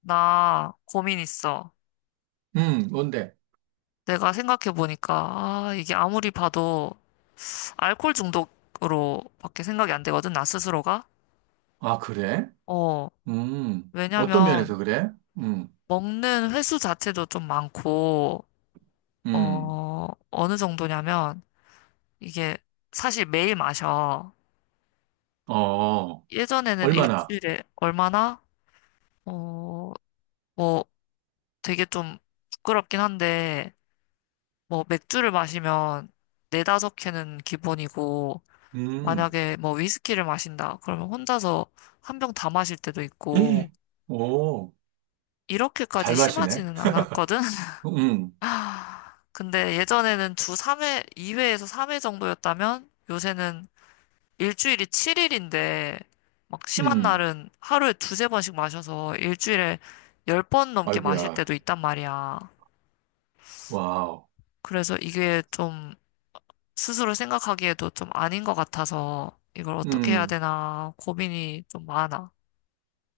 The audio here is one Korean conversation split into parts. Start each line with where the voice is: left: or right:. left: 나 고민 있어.
right: 뭔데?
left: 내가 생각해보니까, 아, 이게 아무리 봐도 알코올 중독으로밖에 생각이 안 되거든, 나 스스로가.
right: 아, 그래?
left: 어,
right: 어떤 면에서
left: 왜냐면,
right: 그래? 음,
left: 먹는 횟수 자체도 좀 많고,
right: 음,
left: 어, 어느 정도냐면, 이게 사실 매일 마셔.
right: 어,
left: 예전에는
right: 얼마나?
left: 일주일에 얼마나, 어, 뭐 되게 좀 부끄럽긴 한데, 뭐 맥주를 마시면 네다섯 캔은 기본이고,
right: 음,
left: 만약에 뭐 위스키를 마신다. 그러면 혼자서 한 병 다 마실 때도
right: 에이,
left: 있고,
right: 오, 잘
left: 이렇게까지
right: 마시네?
left: 심하지는 않았거든?
right: 음,
left: 아, 근데 예전에는 주 3회, 2회에서 3회 정도였다면, 요새는 일주일이 7일인데, 막 심한
right: 음,
left: 날은 하루에 두세 번씩 마셔서 일주일에 10번 넘게 마실
right: 아이고야,
left: 때도 있단 말이야.
right: 와우,
left: 그래서 이게 좀 스스로 생각하기에도 좀 아닌 것 같아서 이걸 어떻게 해야
right: 음,
left: 되나 고민이 좀 많아.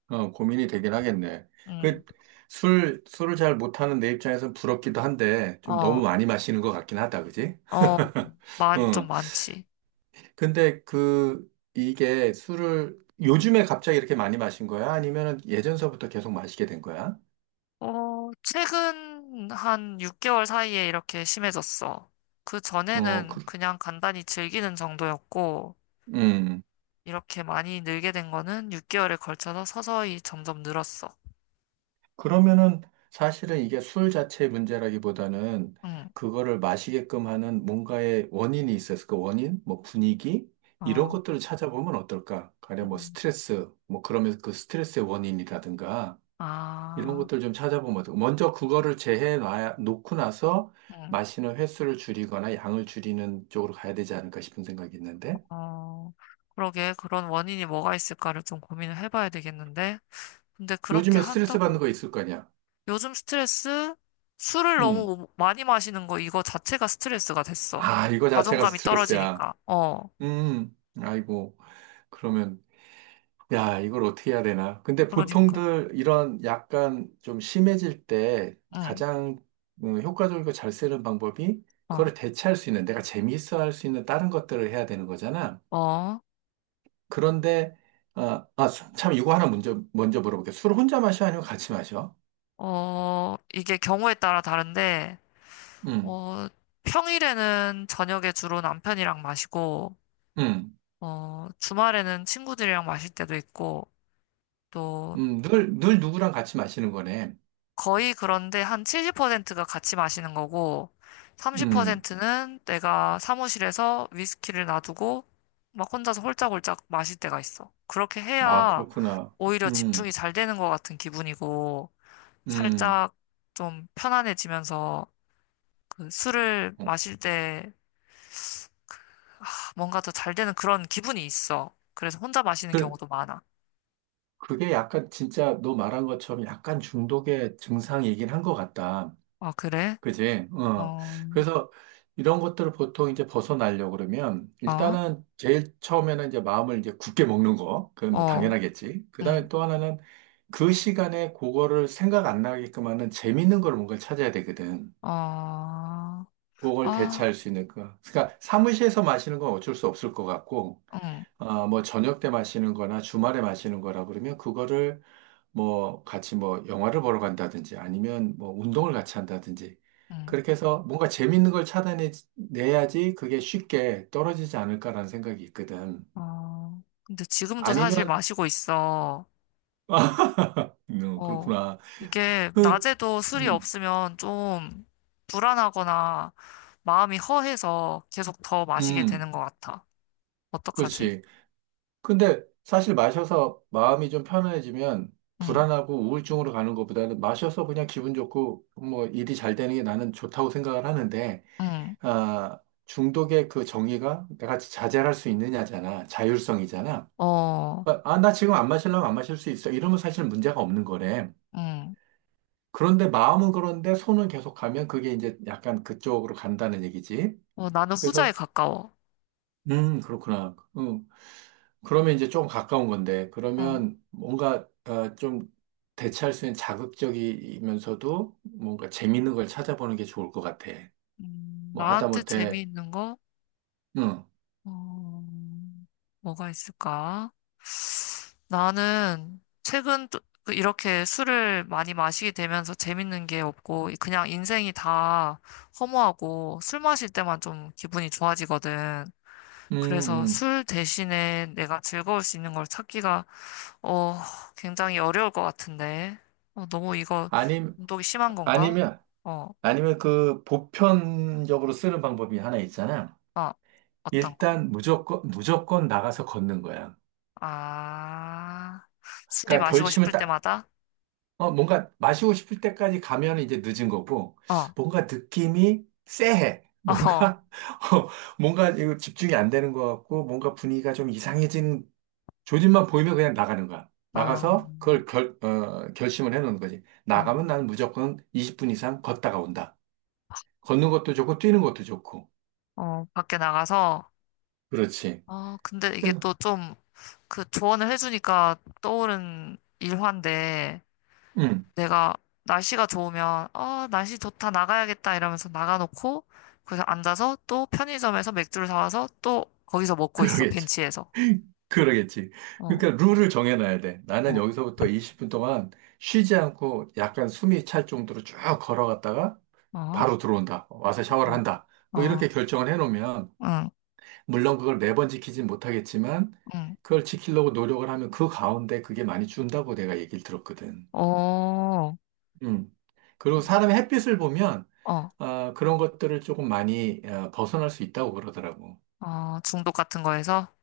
right: 어, 고민이 되긴 하겠네.
left: 응.
right: 그, 술을 잘 못하는 내 입장에선 부럽기도 한데, 좀
left: 어,
right: 너무 많이 마시는 것 같긴 하다, 그지?
left: 어, 좀
right: 어,
left: 많지.
right: 근데 그, 이게 술을 요즘에 갑자기 이렇게 많이 마신 거야? 아니면은 예전서부터 계속 마시게 된 거야?
left: 어, 최근 한 6개월 사이에 이렇게 심해졌어. 그
right: 어,
left: 전에는
right: 그,
left: 그냥 간단히 즐기는 정도였고,
right: 음.
left: 이렇게 많이 늘게 된 거는 6개월에 걸쳐서 서서히 점점 늘었어.
right: 그러면은 사실은 이게 술 자체의 문제라기보다는
left: 응.
right: 그거를 마시게끔 하는 뭔가의 원인이 있었을 까 원인? 뭐 분위기? 이런
left: 어.
right: 것들을 찾아보면 어떨까? 가령 뭐
left: 음.
right: 스트레스, 뭐 그러면서 그 스트레스의 원인이라든가 이런
left: 아.
right: 것들 좀 찾아보면 어떡해. 먼저 그거를 재해 놔 놓고 나서
left: 응.
right: 마시는 횟수를 줄이거나 양을 줄이는 쪽으로 가야 되지 않을까 싶은 생각이 있는데
left: 어. 그러게, 그런 원인이 뭐가 있을까를 좀 고민을 해봐야 되겠는데. 근데 그렇게
right: 요즘에 스트레스 받는
left: 한다고.
right: 거 있을 거냐?
left: 요즘 스트레스? 술을
right: 음.
left: 너무 뭐 많이 마시는 거 이거 자체가 스트레스가 됐어.
right: 아, 이거 자체가
left: 자존감이
right: 스트레스야.
left: 떨어지니까. 어.
right: 음. 아이고. 그러면 야, 이걸 어떻게 해야 되나? 근데
left: 그러니까.
right: 보통들 이런 약간 좀 심해질 때
left: 응.
right: 가장 효과적이고 잘 쓰는 방법이
left: 어.
right: 그거를 대체할 수 있는 내가 재미있어 할 수 있는 다른 것들을 해야 되는 거잖아.
left: 어.
right: 그런데, 아, 아, 참, 이거 하나 먼저, 물어볼게. 요술 혼자 마셔? 아니면 같이 마셔?
left: 어. 이게 경우에 따라 다른데,
right: 음,
left: 어, 평일에는 저녁에 주로 남편이랑 마시고,
right: 음,
left: 어, 주말에는 친구들이랑 마실 때도 있고, 또
right: 늘 누구랑 같이 마시는 거네.
left: 거의 그런데 한 70%가 같이 마시는 거고,
right: 음,
left: 30%는 내가 사무실에서 위스키를 놔두고, 막 혼자서 홀짝홀짝 마실 때가 있어. 그렇게
right: 아,
left: 해야
right: 그렇구나.
left: 오히려 집중이
right: 음,
left: 잘 되는 것 같은 기분이고,
right: 음.
left: 살짝 좀 편안해지면서 그 술을
right: 어.
left: 마실 때 아, 뭔가 더 잘 되는 그런 기분이 있어. 그래서 혼자 마시는
right: 그,
left: 경우도 많아.
right: 그게 약간 진짜 너 말한 것처럼 약간 중독의 증상이긴 한 것 같다.
left: 아, 그래?
right: 그지? 어.
left: 어.
right: 그래서 이런 것들을 보통 이제 벗어나려고 그러면
left: 어.
right: 일단은 제일 처음에는 이제 마음을 이제 굳게 먹는 거. 그건 뭐
left: 어.
right: 당연하겠지. 그
left: 응.
right: 다음에 또 하나는 그 시간에 그거를 생각 안 나게끔 하는 재밌는 걸 뭔가를 찾아야 되거든.
left: 어.
right: 그걸
left: 아.
right: 대체할 수 있는 거. 그러니까 사무실에서 마시는 건 어쩔 수 없을 것 같고
left: 응.
right: 아, 뭐 저녁 때 마시는 거나 주말에 마시는 거라 그러면 그거를 뭐 같이 뭐 영화를 보러 간다든지 아니면 뭐 운동을 같이 한다든지
left: 응.
right: 그렇게 해서 뭔가 재밌는 걸 차단해 내야지 그게 쉽게 떨어지지 않을까라는 생각이 있거든.
left: 아, 근데 지금도 사실
right: 아니면
left: 마시고 있어.
right: 아,
left: 어,
right: 그렇구나.
left: 이게
right: 그
left: 낮에도 술이
right: 음,
left: 없으면 좀 불안하거나 마음이 허해서 계속 더 마시게
right: 음,
left: 되는 것 같아. 어떡하지?
right: 그렇지. 근데 사실 마셔서 마음이 좀 편해지면
left: 응.
right: 불안하고 우울증으로 가는 것보다는 마셔서 그냥 기분 좋고 뭐 일이 잘 되는 게 나는 좋다고 생각을 하는데
left: 응.
right: 아, 중독의 그 정의가 내가 자제할 수 있느냐잖아. 자율성이잖아.
left: 어.
right: 그러니까, 아, 나 지금 안 마실라면 안 마실 수 있어. 이러면 사실 문제가 없는 거래.
left: 응.
right: 그런데 마음은 그런데 손은 계속 가면 그게 이제 약간 그쪽으로 간다는 얘기지.
left: 어, 나는 후자에
right: 그래서,
left: 가까워.
right: 그렇구나. 그러면 이제 조금 가까운 건데,
left: 어,
right: 그러면 뭔가 어, 좀 대체할 수 있는 자극적이면서도 뭔가 재밌는 걸 찾아보는 게 좋을 것 같아. 뭐
left: 나한테
right: 하다못해,
left: 재미있는 거?
right: 음,
left: 어, 뭐가 있을까? 나는 최근 그 이렇게 술을 많이 마시게 되면서 재밌는 게 없고 그냥 인생이 다 허무하고 술 마실 때만 좀 기분이 좋아지거든.
right: 음,
left: 그래서
right: 음.
left: 술 대신에 내가 즐거울 수 있는 걸 찾기가 어 굉장히 어려울 것 같은데. 어, 너무 이거
right: 아님,
left: 운동이 심한 건가?
right: 아니면,
left: 어,
right: 아니면 그 보편적으로 쓰는 방법이 하나 있잖아.
left: 아, 어떤 거?
right: 일단 무조건, 무조건 나가서 걷는 거야.
left: 아, 술이
right: 그러니까
left: 마시고
right: 결심을
left: 싶을
right: 딱,
left: 때마다?
right: 어, 뭔가 마시고 싶을 때까지 가면 이제 늦은 거고,
left: 어.
right: 뭔가 느낌이 쎄해.
left: 어.
right: 뭔가, 어, 뭔가 이거 집중이 안 되는 것 같고, 뭔가 분위기가 좀 이상해진 조짐만 보이면 그냥 나가는 거야.
left: 어.
right: 나가서 그걸 결심을 해놓는 거지.
left: 어.
right: 나가면 나는 무조건 20분 이상 걷다가 온다. 걷는 것도 좋고, 뛰는 것도 좋고.
left: 어, 밖에 나가서.
right: 그렇지.
left: 아, 근데 이게
right: 그래서.
left: 또 좀 그 조언을 해주니까 떠오른 일화인데
right: 음.
left: 내가 날씨가 좋으면 날씨 좋다 나가야겠다 이러면서 나가놓고 그래서 앉아서 또 편의점에서 맥주를 사와서 또 거기서 먹고 있어
right: 그러겠지.
left: 벤치에서.
right: 그러겠지.
left: 어.
right: 그러니까 룰을 정해놔야 돼. 나는
left: 어.
right: 여기서부터 20분 동안 쉬지 않고 약간 숨이 찰 정도로 쭉 걸어갔다가
left: 어.
right: 바로 들어온다. 와서 샤워를
left: 어.
right: 한다. 뭐
left: 어.
right: 이렇게 결정을 해놓으면,
left: 응.
right: 물론 그걸 매번 지키진 못하겠지만,
left: 응.
right: 그걸 지키려고 노력을 하면 그 가운데 그게 많이 준다고 내가 얘기를 들었거든.
left: 어.
right: 음. 그리고 사람의 햇빛을 보면,
left: 어.
right: 아, 그런 것들을 조금 많이 어, 벗어날 수 있다고 그러더라고.
left: 어. 중독 같은 거에서.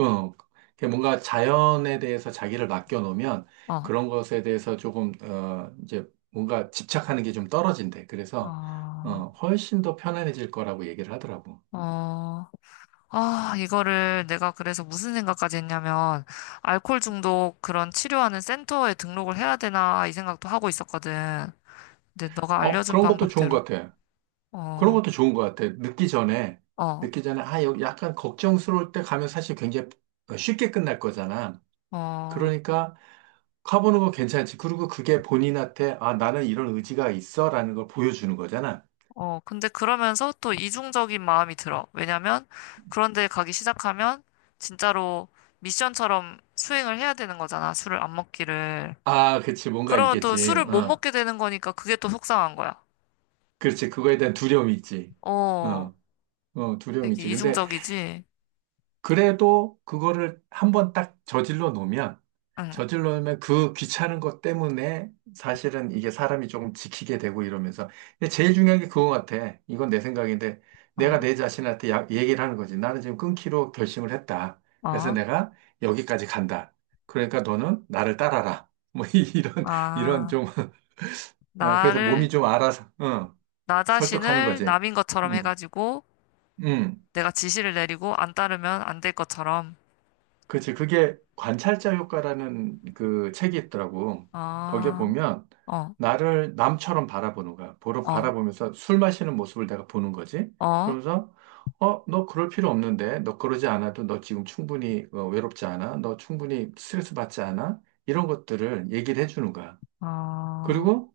right: 어, 그게 뭔가 자연에 대해서 자기를 맡겨놓으면
left: 어.
right: 그런 것에 대해서 조금, 어, 이제 뭔가 집착하는 게 좀 떨어진대. 그래서,
left: 어.
right: 어, 훨씬 더 편안해질 거라고 얘기를 하더라고.
left: 어. 아, 이거를 내가 그래서 무슨 생각까지 했냐면, 알코올 중독 그런 치료하는 센터에 등록을 해야 되나, 이 생각도 하고 있었거든. 근데 너가
right: 어,
left: 알려준
right: 그런 것도 좋은
left: 방법대로.
right: 것 같아. 그런
left: 어.
right: 것도 좋은 것 같아. 늦기 전에,
left: 어.
right: 늦기 전에, 아, 여기 약간 걱정스러울 때 가면 사실 굉장히 쉽게 끝날 거잖아.
left: 어.
right: 그러니까 가보는 거 괜찮지. 그리고 그게 본인한테, 아, 나는 이런 의지가 있어. 라는 걸 보여주는 거잖아.
left: 어. 근데 그러면서 또 이중적인 마음이 들어. 왜냐면, 그런데 가기 시작하면, 진짜로 미션처럼 수행을 해야 되는 거잖아. 술을 안 먹기를.
right: 아, 그치. 뭔가
left: 그러면 또
right: 있겠지.
left: 술을 못
right: 어.
left: 먹게 되는 거니까 그게 또 속상한 거야.
right: 그렇지. 그거에 대한 두려움이 있지.
left: 어,
right: 어, 어, 두려움이
left: 되게
right: 있지. 근데
left: 이중적이지?
right: 그래도 그거를 한번 딱 저질러 놓으면,
left: 응.
right: 그 귀찮은 것 때문에 사실은 이게 사람이 조금 지키게 되고 이러면서. 근데 제일 중요한 게 그거 같아. 이건 내 생각인데, 내가
left: 어.
right: 내 자신한테 얘기를 하는 거지. 나는 지금 끊기로 결심을 했다. 그래서
left: 어.
right: 내가 여기까지 간다. 그러니까 너는 나를 따라라. 뭐 이런, 이런
left: 아,
right: 좀, 어, 그래서
left: 나를,
right: 몸이 좀 알아서, 어,
left: 나
right: 설득하는
left: 자신을
right: 거지.
left: 남인 것처럼
right: 음.
left: 해가지고
right: 음,
left: 내가 지시를 내리고 안 따르면 안 될 것처럼.
right: 그치. 그게 관찰자 효과라는 그 책이 있더라고. 거기에
left: 아.
right: 보면
left: 어.
right: 나를 남처럼 바라보는 거야.
left: 어.
right: 바라보면서 술 마시는 모습을 내가 보는 거지.
left: 어.
right: 그러면서, 어, 너 그럴 필요 없는데. 너 그러지 않아도 너 지금 충분히 어, 외롭지 않아? 너 충분히 스트레스 받지 않아? 이런 것들을 얘기를 해주는 거야.
left: 어.
right: 그리고,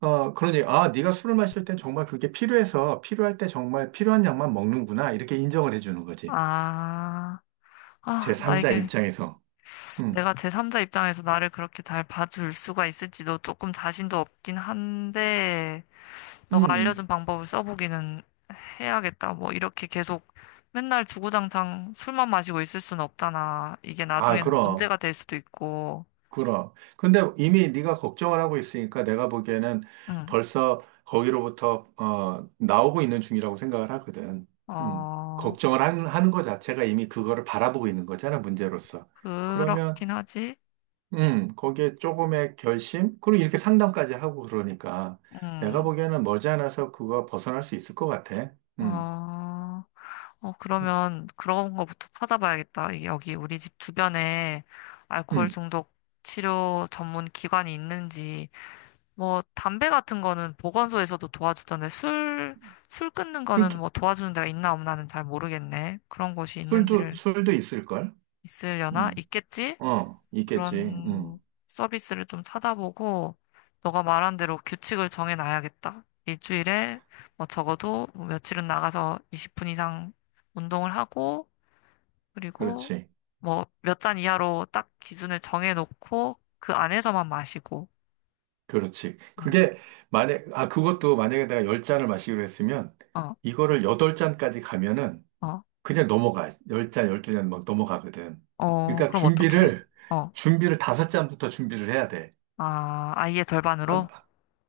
right: 어, 그러니, 아, 네가 술을 마실 때 정말 그게 필요해서 필요할 때 정말 필요한 양만 먹는구나. 이렇게 인정을 해주는 거지.
left: 아. 아.
right: 제3자
left: 나에게
right: 입장에서. 음.
left: 내가 제3자 입장에서 나를 그렇게 잘 봐줄 수가 있을지도 조금 자신도 없긴 한데, 너가
right: 음,
left: 알려준 방법을 써보기는 해야겠다. 뭐, 이렇게 계속 맨날 주구장창 술만 마시고 있을 수는 없잖아. 이게
right: 아,
left: 나중에는
right: 그럼,
left: 문제가 될 수도 있고.
right: 그럼. 근데 이미 네가 걱정을 하고 있으니까 내가 보기에는
left: 응.
right: 벌써 거기로부터 어, 나오고 있는 중이라고 생각을 하거든.
left: 어,
right: 걱정을 하는 것 자체가 이미 그거를 바라보고 있는 거잖아, 문제로서. 그러면,
left: 그렇긴 하지.
right: 거기에 조금의 결심? 그리고 이렇게 상담까지 하고 그러니까 내가
left: 음.
right: 보기에는 머지않아서 그거 벗어날 수 있을 것 같아. 음,
left: 어. 어.
right: 그-
left: 그러면 그런 거부터 찾아봐야겠다. 여기 우리 집 주변에 알코올
right: 음,
left: 중독 치료 전문 기관이 있는지, 뭐, 담배 같은 거는 보건소에서도 도와주던데, 술 끊는 거는
right: 술도,
left: 뭐 도와주는 데가 있나 없나는 잘 모르겠네. 그런 곳이
right: 술도,
left: 있는지를.
right: 술도 있을걸?
left: 있으려나?
right: 음,
left: 있겠지?
right: 어, 있겠지. 음.
left: 그런 서비스를 좀 찾아보고, 너가 말한 대로 규칙을 정해놔야겠다. 일주일에 뭐 적어도 뭐 며칠은 나가서 20분 이상 운동을 하고, 그리고
right: 그렇지.
left: 뭐 몇 잔 이하로 딱 기준을 정해놓고, 그 안에서만 마시고.
right: 그렇지.
left: 응.
right: 그게 만약 아 그것도 만약에 내가 10잔을 마시기로 했으면
left: 어.
right: 이거를 여덟 잔까지 가면은
left: 어.
right: 그냥 넘어가. 10잔 12잔막 넘어가거든.
left: 어.
right: 그러니까
left: 그럼 어떡해? 어,
right: 준비를 다섯 잔부터 준비를 해야 돼.
left: 아, 아이의
right: 아,
left: 절반으로?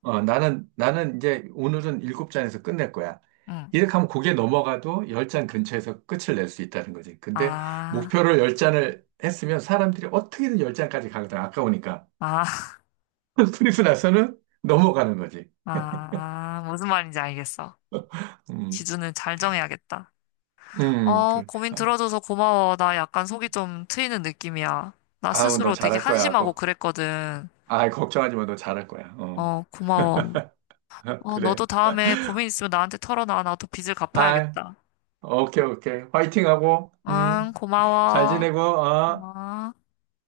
right: 어, 나는 이제 오늘은 일곱 잔에서 끝낼 거야.
left: 응.
right: 이렇게 하면 고개 넘어가도 10잔 근처에서 끝을 낼 수 있다는 거지. 근데
left: 아.
right: 목표를 10잔을 했으면 사람들이 어떻게든 10잔까지 가거든. 아까우니까.
left: 아.
right: 그리고 나서는 넘어가는 거지.
left: 아, 무슨 말인지 알겠어.
right: 음.
left: 기준을 잘 정해야겠다. 어,
right: 그래.
left: 고민
right: 아이,
left: 들어줘서 고마워. 나 약간 속이 좀 트이는 느낌이야. 나
right: 아우, 너
left: 스스로 되게
right: 잘할 거야.
left: 한심하고 그랬거든.
right: 아, 걱정하지 마. 너 잘할 거야. 어.
left: 어, 고마워. 어,
right: 그래.
left: 너도 다음에 고민 있으면 나한테 털어놔. 나도 빚을
right: 아,
left: 갚아야겠다.
right: 오케이, 오케이. 화이팅 하고,
left: 응,
right: 잘
left: 고마워.
right: 지내고, 어.
left: 어.